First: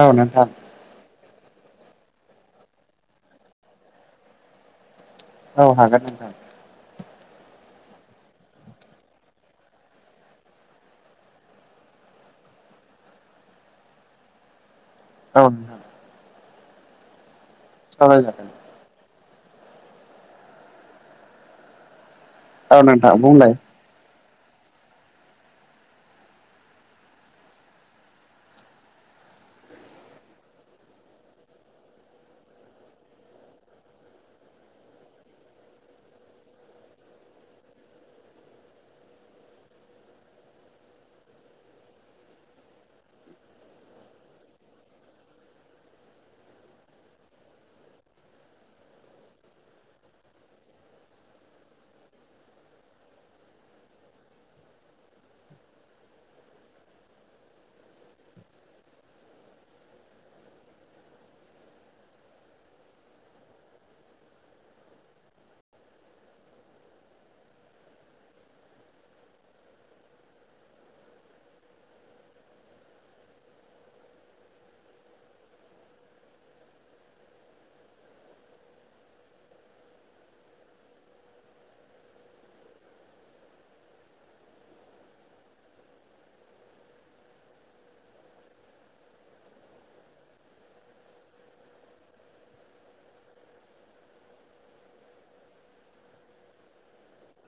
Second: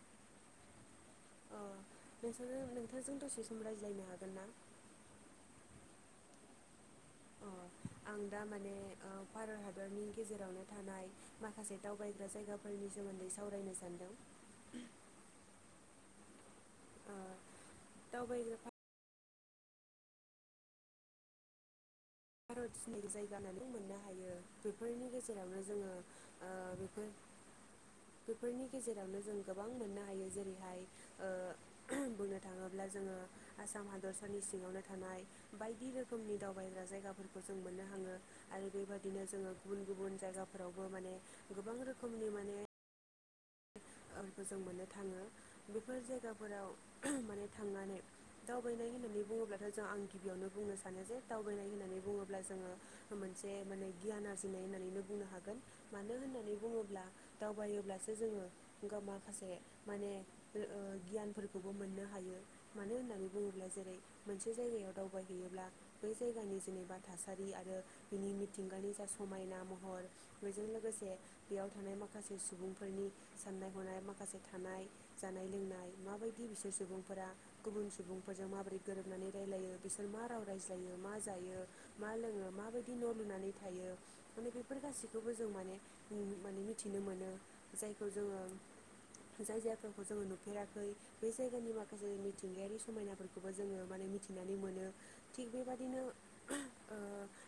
औ नोंथां। अ नोंसाजो नोंथांजों दसे सम रायज्लायनो हागोन ना? औ हागोन नोंथां। अ आं दा माने ओ भारत हादरनि गेजेरावनो थानाय माखासे दावबायग्रा जायगाफोरनि सोमोन्दै सावरायनो सानदों। औ नोंथां। ओ सावरायजागोन दावबायग्रा फा भारत औ चिनारि नोंथां जायगा बुंलाय होननानै मोननो हायो। बेफोरनि गेजेरावनो जोङो ओ बेफोर बेफोरनि गेजेरावनो जों गोबां मोननो हायो जेरैहाय ओ बुंनो थाङोब्ला जोङो आसाम हादरसानि सिङावनो थानाय बायदि रोखोमनि दावबायग्रा जायगाफोरखौ जों मोननो हाङो। आरो बेबायदिनो जोङो गुबुन गुबुन जायगाफोरावबो माने गोबां रोखोमनि माने ओरफो जों मोननो थाङो। बेफोर जायगाफोराव माने थांनानै दावबायनाय होननानै बुङोब्लाथ' जों आं गिबियावनो बुंनो सानो जे दावबायनाय होननानै बुङोब्ला जोङो मोनसे माने गियान आरजिनाय होननानैनो बुंनो हागोन। मानो होननानै बुङोब्ला दावबायोब्लासो जोङो गाव माखासे माने ओ ओ गियानफोरखौबो मोननो हायो। मानो होननानै बुङोब्ला जेरै मोनसे जायगायाव दावबायहैयोब्ला बै जायगानि जेनेबा थासारि आरो बिनि मिथिंगानि जा समायना महर बेजों लोगोसे बेयाव थानाय माखासे सुबुंफोरनि साननाय हनाय माखासे थानाय जानाय लोंनाय माबायदि बिसोर सुबुंफोरा गुबुन सुबुंफोरजों माबोरै गोरोबनानै रायलायो बिसोर मा राव रायज्लायो मा जायो मा लोङो माबायदि न' लुनानै थायो माने बेफोर गासैखौबो जों माने माने मिथिनो मोनो खौ जोङो जाय जायफोरखौ जोङो नुफेराखै बे जायगानि माखासे मिथिंगायारि समायनाफोरखौबो जोङो माने मिथिनानै मोनो थिग बेबादिनो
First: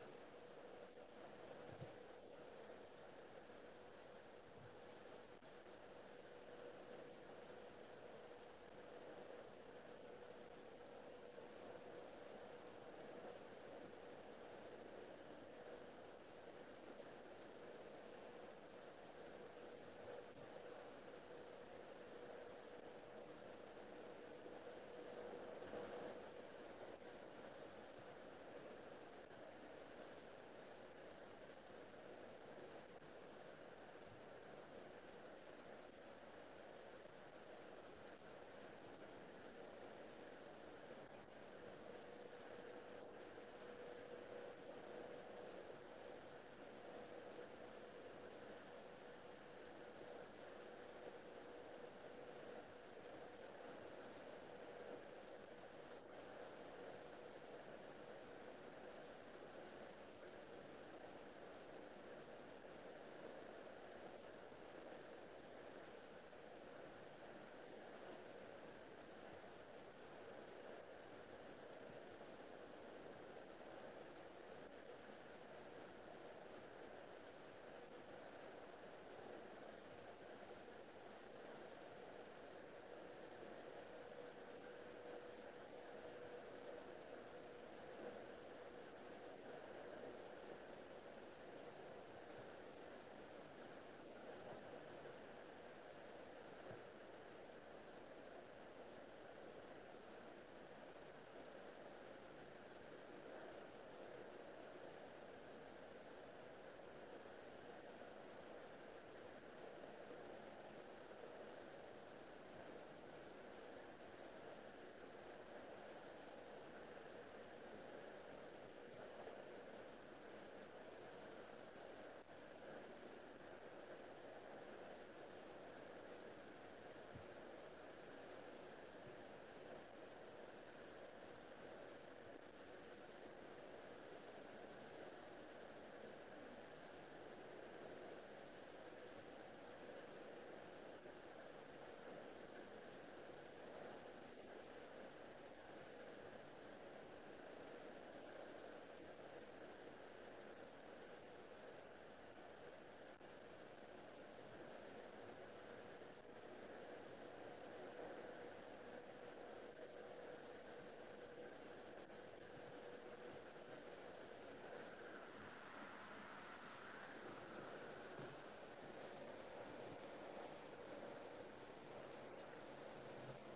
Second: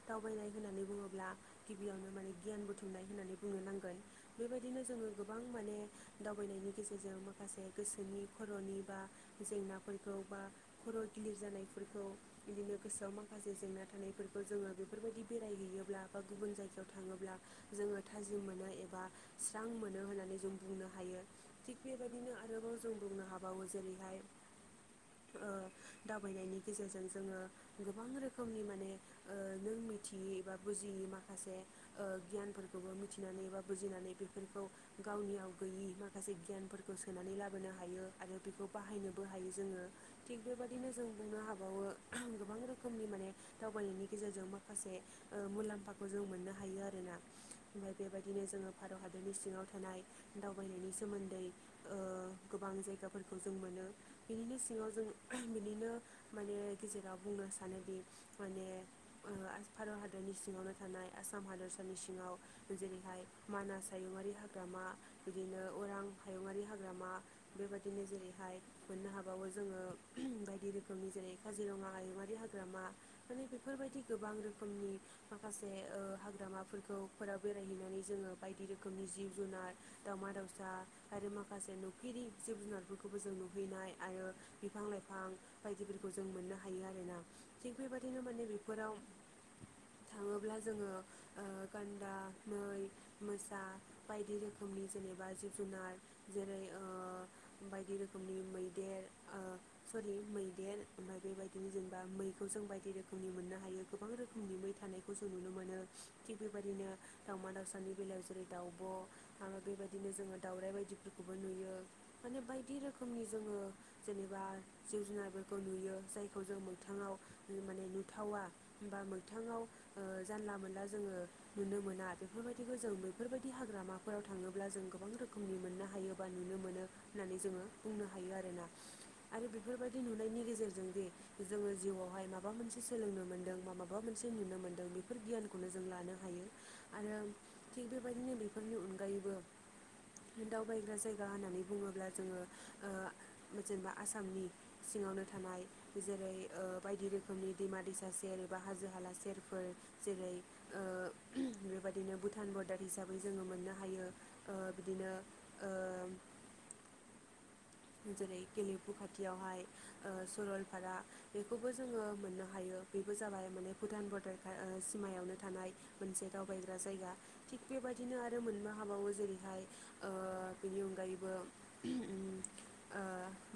दावबायनाय होननानै बुङोब्ला गिबियावनो माने गियान बुथुमनाय होननानै बुंनो नांगोन बेबायदिनो जोङो गोबां माने दावबायनायनि गेजेरजों माखासे गोसोनि खर'नि बा जेंनाफोरखौ बा खर' गिलिर जानायफोरखौ बिदिनो गोसोआव माखासे जेंना थानायफोरखौ जोङो बेफोरबायदि बेरायहैयोब्ला बा गुबुन जायगायाव थाङोब्ला जोङो थाजिम मोनो एबा स्रां मोनो होननानै जों बुंनो हायो थिग बेबायदिनो आरोबाव जों बुंनो हाबावो जेरैहाय ओ दावबायनायनि गेजेरजों जोङो गोबां रोखोमनि माने नों मिथियै एबा बुजियै माखासे ओ गियानफोरखौबो मिथिनानै बा बुजिनानै बेफोरखौ गावनियाव गैयि माखासे गियानफोरखौ सोनानै लाबोनो हायो आरो बेखौ बाहायनोबो हायो जोङो थिग बेबादिनो जों बुंनो हाबावो गोबां रोखोमनि माने दावबायनायनि गेजेरजों माखासे मुलाम्फाखौ जों मोननो हायो आरोना ओमफ्राय बेबायदिनो जोङो भारत हादरनि सिङाव थानाय थानाय दावबायनायनि सोमोन्दै गोबां जायगाफोरखौ जों मोनो बिनिनो सिङाव जों बिनिनो माने गेजेराव बुंनो सानोदि माने भारत हादरनि सिङावनो थानाय आसाम हादरसानि सिङाव जेरैहाय मानास हायुङारि हाग्रामा बिदिनो अरां हायुङारि हाग्रामा बे बायाददिनो जेरैहाय मोननो हाबावो जोङो बायदि रोखोमनि जेरै काजिरङा आयुआारि हाग्रामा माने बेफोरबायदि गोबां रोखोमनि माखासे हाग्रामाफोरखौफोरा बेरायहैनानै जोङो बायदि रोखोमनि जिब जुनार दाउमा दाउसा आरो माखासे नुफेर जिब जुनारफोरखौबो जों नुहैनाय आरो बिफां लाइफां बायदिफोरखौ जों मोननो हायो आरोना थिग बेबायदिनो माने बेफोराव थाङोब्ला जोङो ओ गान्दा मै मोसा बायदि रोखोमनि जेनेबा जिब जुनार जेरै बायदि रोखोमनि मैदेर ओ सरि मैदेर ओमफ्राय बेबायदिनो जेनेबा मैखौ जों बायदि रोखोमनि मोननो हायो गोबां रोखोमनि मै थानायखौ जों नुनो मोनो थिग बेबायदिनो दाावमा दावउसानि बेलायाव जेरै दाउ ब' आरो बेबायदिनो जोङो दाउराइ बायदिफोरखौबो नुयो माने बायदि रोखोमनि जोङो जेनेबा जिब जुनारफोरखौ नुयो जायखौ जों मैथाङाव माने नुथावा बा मैथाङाव जानला मोनला जोङो नुनो मोना बेफोरबायदिखौ जों बेैफोरबायदि बिदि हाग्रामाफोराव थाङोब्ला जों गोबां रोखोमनि मोननो हायो बा नुनो मोनो होननानै जोङो बुंनो हायो आरोना आरो बेफोरबायदि नुनायनि गेजेरजों जे जोङो जिउआवहाय माबा मोनसे सोलोंनो मोन्दों बा माबा मोनसे नुनो मोन्दों बेफोर गियानखौनो जों लानो हायो आरो थिग बेबायदिनो बेफोरनि अनगायैबो दावबायग्रा जायगा होननानै बुङोब्ला जोङो जेनेबा आसामनि सिङावनो थानाय जेरै ओ बायदि रोखोमनि दैमा दैसा सेर एबा हाजो हाला सेरफोर जेरै ओ बेबायदिनो भुटान बर्डार हिसाबै जोङो मोननो हायो ओ बिदिनो ओ जेरै गेलेमफु खाथियावहाय ओ सरलपारा बेखौबो जोङो मोननो हायो बेबो जाबाय माने भुटान बर्डार ओ सिमायावनो थानाय मोनसे दावबायग्रा जायगा थिग बेबायाददिनो आरो मोननो हाबावो जेरैहाय ओ बेनि अनगायैबो ओ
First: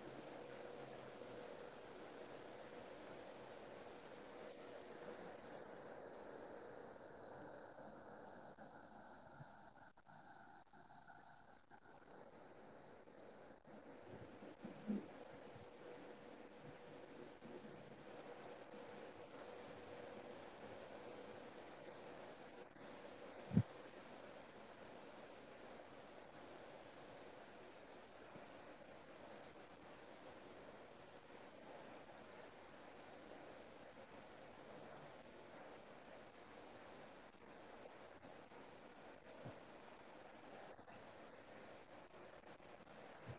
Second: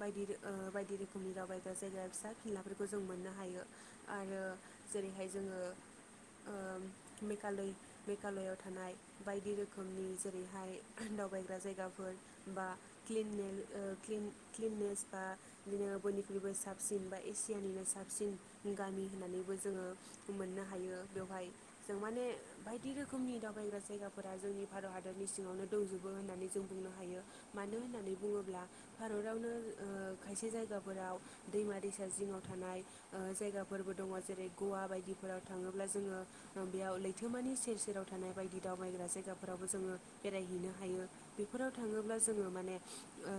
बायदि ओ बायदि रोखोमनि दावबायग्रा जायगा फिसा फिलाफोरखौ जों मोननो हायो आरो जेरैहाय जोङो ओ मेघालय मेघालयाव थानाय बायदि रोखोमनि जेरैहाय दावबायग्रा जायगाफोर बा किनेल ओ क्लिननेस बा बिदिनो बयनिख्रुइबो साबसिन बा एसियानिनो साबसिन गामि होननानैबो जोङो मोननो हायो बेवहाय जों माने बायदि रोखोमनि दावबायग्रा जायगाफोरा जोंनि भारत हादरनि सिङावनो दंजोबो होननानै जों बुंनो हायो मानो होननानै बुङोब्ला भारतावनो ओ खायसे जायगाफोराव दैमा दैसा जिङाव थानाय ओ जायगाफोरबो दङ जेरै गवा बायदिफोराव थाङोब्ला जोङो बेयाव लैथोमानि सेर सेराव थानाय बायदि दावबायग्रा जायगाफोरावबो जोङो बेरायहैनो हायो बेफोराव थाङोब्ला जोङो माने ओ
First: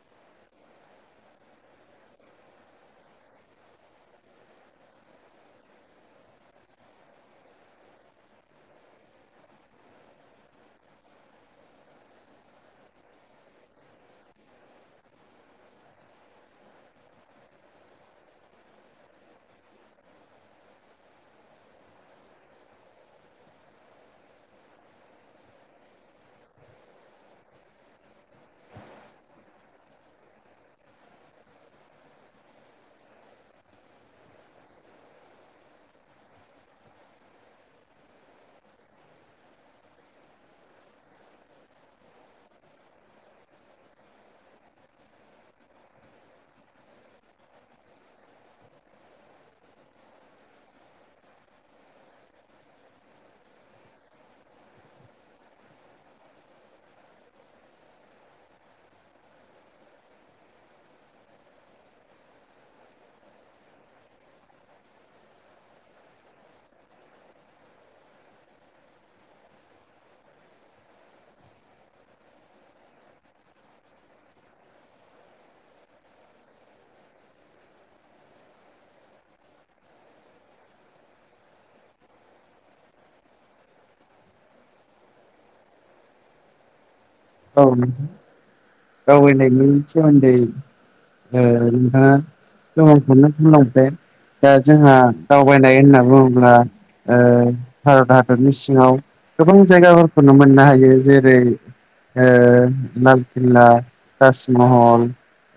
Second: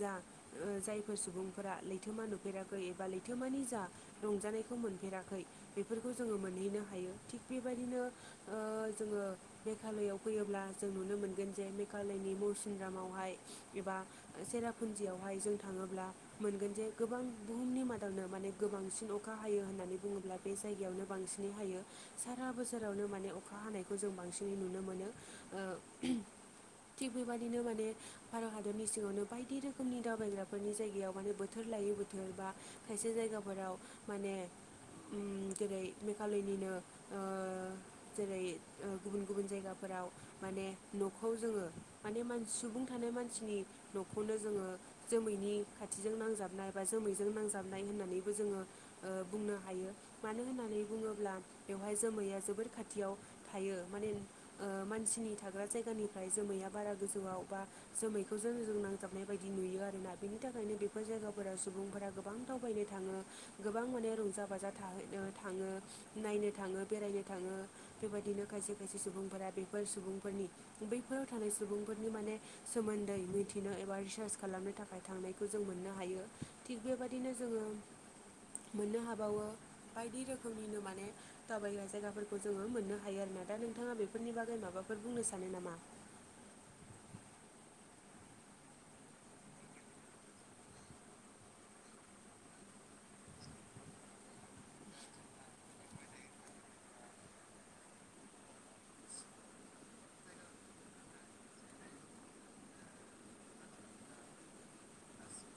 जा ओ जायफोर सुबुंफोरा लैथोमा नुफेराखै एबा लैथोमानि जा रंजानायखौ मोनफेराखै बेफोरखौ जोङो मोनहैनो हायो थिग बेबायदिनो ओ जोङो मेघालयआव फैयोब्ला जों नुनो मोनगोन जे मेघालयनि मौसिनगाव हाय एबा सेरापुन्जियावहाय जों थाङोब्ला मोनगोन जे गोबां बुहुमनि मादावनो माने गोबांसिन अखा हायो होननानै बुङोब्ला बे जायगायावनो बांसिनै हायो सारा बोसोरावनो माने अखा हानायखौ जों बांसिनै नुनो मोनो ओ उम थिग बेबादिनो माने भारत हादरनि सिङावनो बायदि रोख फुंनि दावबायग्राफोरनि जायगायाव माने बोथोर लायै बोथोर बा खायसे जायगाफोराव माने उम जेरै मेघालयनिनो ओ जेरै गुबुन गुबुन जायगाफोराव माने न'खौ जोङो माने सुबुं थानाय मानसिनि न'खौनो जोङो जोमैनि खाथिजों नांजाबनाय बा जोमैजों नांजाबनाय होननानैबो जोङो ओ बुंनो हायो मानो होननानै बुङोब्ला बेवहाय जोमैया जोबोर खाथियाव थायो माने - ओ मानसिनि थाग्रा जायगानिफ्राय जोमैया बारा गोजौआव बा जोमैखौ जोंजों- फोजाबनाय बायदि नुयो आरोना बिनि थाखायनो बेफोर जायगाफोराव सुबुंफोरा गोबां दावबायनो थाङो। गोबां माने रंजा बाजा थाहैनो थाङो नायनो थाङो बेरायनो थाङो बेबायदिनो खायसे खायसे सुबुंफोरा बेफोर सुबुंफोरनि बैफोराव थानाय सुबुंफोरनि माने सोमोन्दै मि- बिनो एबा रिसार्च खालामनो थाखाय थांनायखौ जों मोननो हायो थिग बेबाददिनो जोङो मोननो हाबावो बायदि रोखोमनिनो माने दावबायग्रा जायगाफोरखौ जोङो मोननो हायो आरोना दा नोंथाङा बेफोरनि बागै माबाफोर बुंनो सानो नामा औ औै नायनि सोमोन्दै [unintelligible] दा जोंहा दावबायनाय होनना बुङोब्ला ओ भारत हादरनि सिङाव गोबां जायगाफोरखौनो मोननो हायो जेरै ए लालकिल्ला ताज महल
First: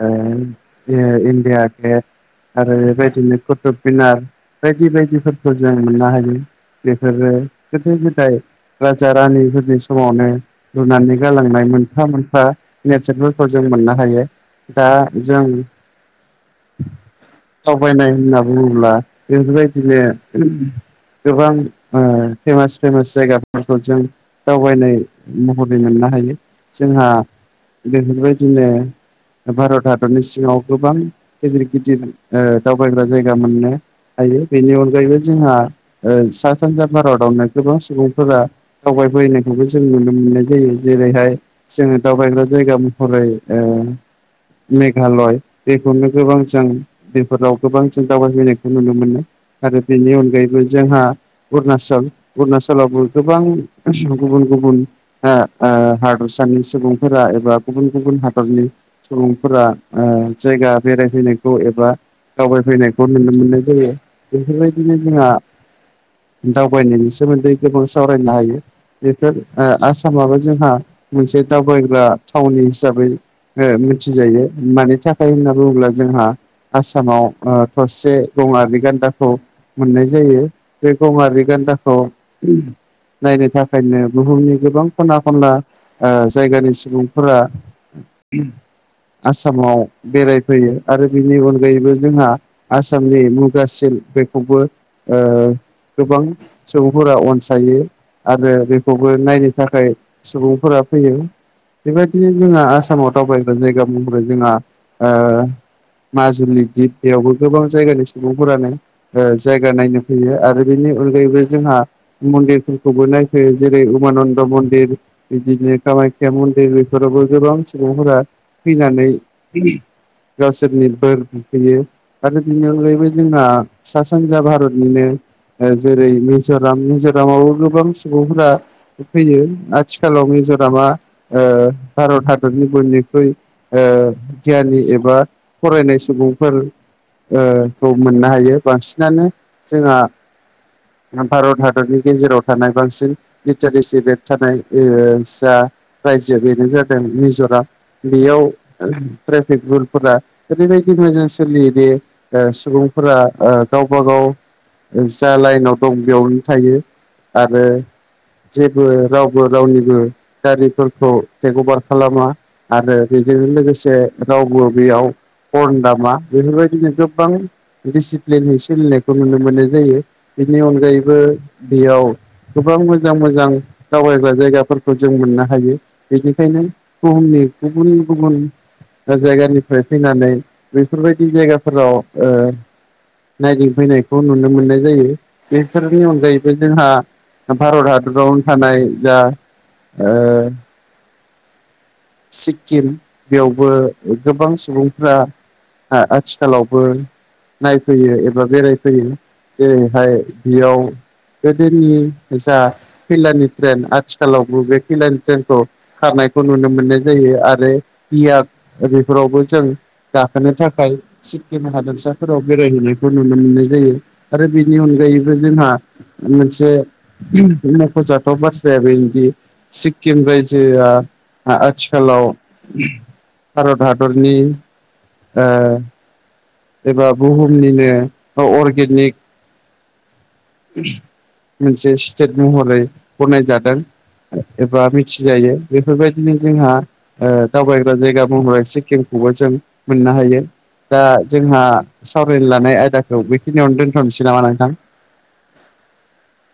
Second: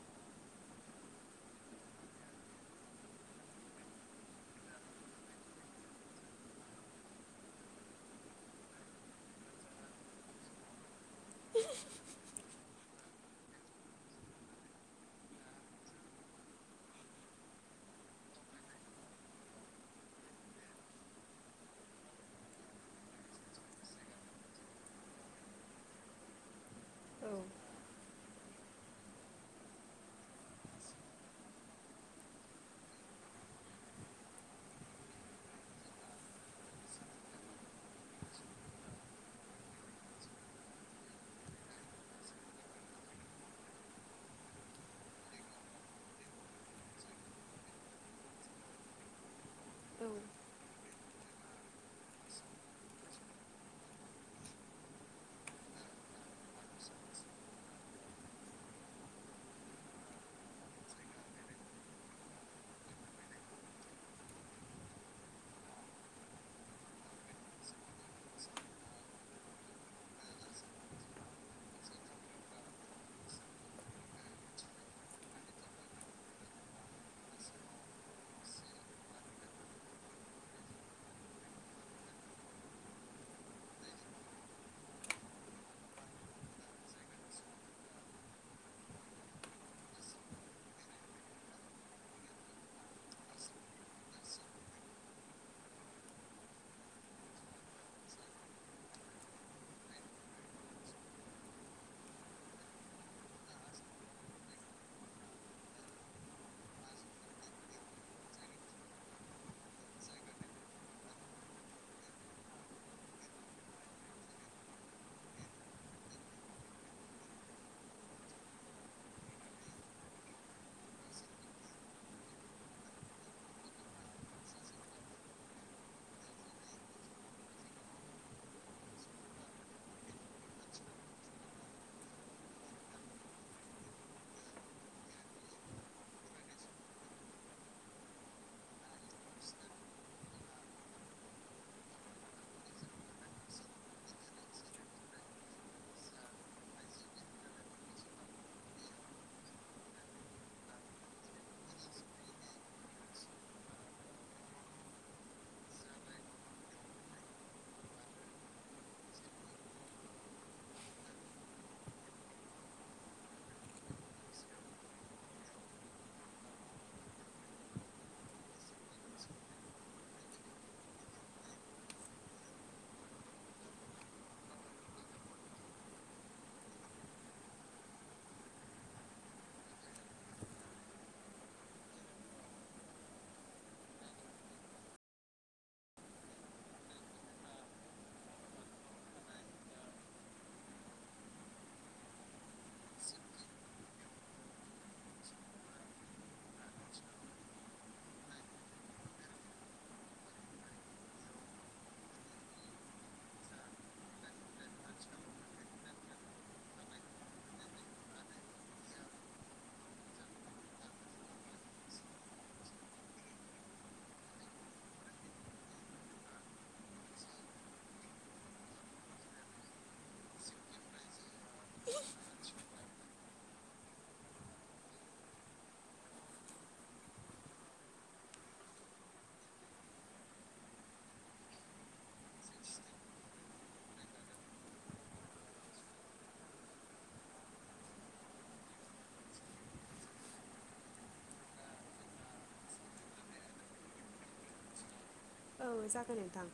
ओ बिदिनो इण्डिया गेट आरो बेबायदिनो कुथुब मिनार बायदि बायदिफोरखौ जों नुनो हायो बेफोरो गोदो गोदाय राजा रानिफोरनि समावनो लुनानै गालांनाय मोनफा मोनफा नेेरसोनफोरखौ जों मोननो हायो दा जों [inaudible] दावबायनाय होनना बुङोब्ला बेफोरबायदिनो गोबां ओ फेमास फेमास जायगाफोरखौ जों दावबायनाय महरै मोननो हायो जोंहा बेफोरबायदिनो भारत हादरनि सिङाव गोबां गिदिर गिदिर ओ दावबायग्रा जायगा मोननो हायो बेनि अनगायैबो जोंहा ओ सा सानजा भारतावनो गोबां सुबुंफोरा दावबायफैनायखौबो जों नुनो मोननाय जायो जेरैहाय जोङो दावबायग्रा जायगा महरै ओ मेघालय बेखौनो गोबां जों बेफोराव गोबां जों दावबायहैनायखौ नुनो मोनो आरो औ बेनि अनगायैबो जोंहा अरुनाचल अरुनाचलावबो गोबां गुबुन गुबुन ओ ओ हादरसानि सुबुंफोरा एबा गुबुन गुबुन हादरनि सुबुंफोरा ओ जायगा बेरायफैनायखौ एबा दावबायफैनायखौ नुनो मोननाय जायो बेफोरबायदिनो जोंहा दावबायनायनि सोमोन्दै गोबां सावरायनो हायो बेफोर ओ आसामाबो जोंहा मोनसे दावबायग्रा थावनि हिसाबै ओ मिथिजायो मानि थाखाय होनना बुङोब्ला जोंहा आसामाव थरसे गङारि गान्दाखौ मोननाय जायो बे गङारि गान्दाखौ नायनो थाखायनो बुहुमनि गोबां खना एखनबा ओ जायगानि सुबुंफोरा आसामाव बेरायफैयो आरो बेनि अनगायैबो जोंहा आसामनि मुगा सिल्क बेखौबो ओ गोबां सुबुंफोरा अनसायो आरो बेखौबो नायनो थाखाय सुबुंफोरा फैयो बेबायदिनो जोंहा आसामाव दावबायग्रा जायगा महरै जोंहा माजुलि दिप बेयावबो गोबां जायगानि सुबुंफोरानो ओ जायगा नायनो फैयो आरो बेनि अनगायैबो जोंहा मन्दिरफोरखौबो नायफैयो जेरै उमानन्द मन्दिर बिदिनो कामाख्या मन्दिर बेफोरावबो गोबां सुबुंफोरा फैनानै गावसोरनि बोर बिहैयो आरो बिनि अनगायैबो जोंहा सा सानजा भारतनिनो ओ जेरै मिज'राम मिज'रामावबो गोबां सुबुंफोरा फैयो आ थिखालाव मिज'रामा ओ भारत हादरनि बयनिख्रुइ ओ गियानि एबा फरायनाय सुबुंफोर ओ खौ मोननो हायो बांसिनानो जोंहा भारत हादरनि गेजेराव थानाय बांसिन लिटारेसि रेट थानाय ओ जा रायजो बेनो जादों मिज'राम बेयाव ट्रेफिक रुलफोरा ओरैबायदि मोजां सोलियो दे ओ सुबुंफोरा ओ गावबा गाव जा लाइनाव दं बेयावनो थायो आरो जेबो राव बो रावनिबो गारिफोरखौ टेक अभार खालामा आरो बेजों लोगोसे रावबो बेयाव हर्न दामा बेफोरबायदिनो गोबां दिडसिप्लिनजों सोलिनायखौ नुनो मोननाय जायो बेनि अनगायैबो बेयाव गोबां मोजां मोजां दावबायग्रा जायगाफोरखौ जों मोननो हायो बेनिखायनो बुहुमनि गुबुन गुबुन जायगानिफ्राय फैनानै बेफोरबायदि जायगाफोराव ओ नायदिंफैनायखौ नुनो मोननाय जायो। बैफोरनि अनगायैबो जोंहा भारत हादरावनो थानाय जा ओ सिक्किम बेयावबो गोबां सुबुंफ्रा आ आथिखालावबो नायफोयो एबा बेरायफोयो जेरैहाय बेयाव गोदोनि जा खैलानि ट्रेन आथिखालावबो बे खैलानि ट्रेनखौ खारनायखौ नुनो मोननाय जायो। आरो इयाग बेफोरावबो जों गाखोनो थाखाय सिक्किम हादोरसाफोराव बेरायहैनायखौ नुनो मोननाय जायो। आरो बेनि अनगायैबो जोंहा मोनसे- ओम मख' जाथाव बाथ्राया बेनोदि सिक्किम रायजोआ - थिखालाव भारत हादरनि ओ- ओ बुहुमनिनो ओव अर्गेनिक ओम मोनसे स्टेट महरै गनाय जादों! एबा मिथिजायो बेफोरबायदिनो जोंहा- ओ दावबायग्रा जायगा महरै सिक्किमखौबो जों मोननो हायो! दा जोंहा सावरायनो लानाय आयदाखौ बेखिनियावनो दोनथ'नोसै नामा नोंथां! औ जागोन नोंथां।